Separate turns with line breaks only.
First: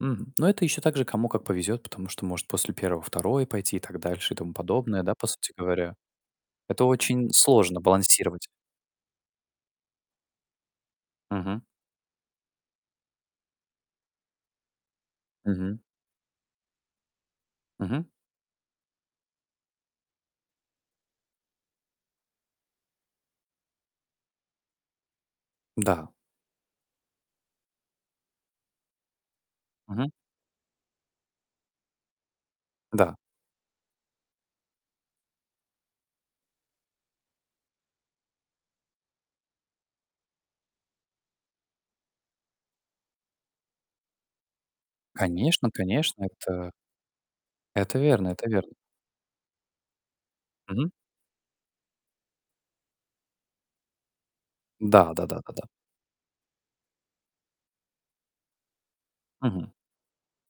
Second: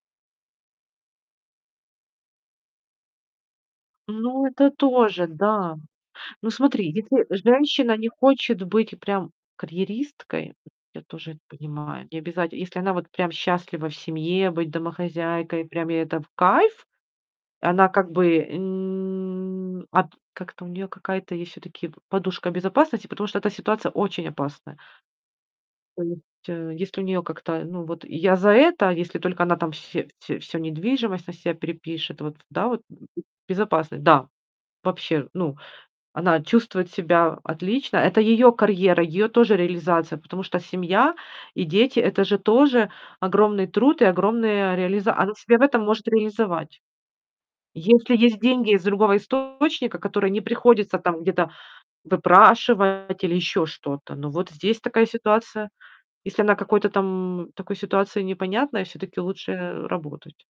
Мгм. Ну, это еще также кому как повезет. Потому что может после 1, 2 пойти и так дальше и
Ну
тому
это
подобное, да, по
тоже,
сути
да.
говоря.
Ну,
Это
смотри, если
очень сложно
женщина не
балансировать.
хочет быть прям карьеристкой, я тоже это
Мгм.
понимаю. Не обязать если она вот прям счастлива в семье, быть домохозяйкой,
Мгм.
прям ей это в кайф. Она,
Мгм.
как бы, м, от как там у неё, какая-то есть все-таки, п подушка безопасности, потому что эта ситуация очень опасная. То
Да.
есть, э, если у нее как-то Ну, вот я за это, если только она там
Мгм.
все всё всё недвижимость на себя перепишет, вот, да, вот?
Да.
Безопасность, да. Вообще, ну, она чувствует себя отлично, это ее карьера, ее тоже реализация. Потому что семья и дети- это же тоже огромный труд и огромная реализа Она себя в
Конечно
этом может
конечно. Это
реализовать.
это
Если
верно
есть
это
деньги
верно.
из другого источника, которые не
Мгм.
приходится там где-то выпрашивать или еще что-то. Ну, вот здесь такая
Да, да да да да.
ситуация. Если она какой-то там, в такой ситуации непонятной, все-таки лучше,
Мгм.
э, работать.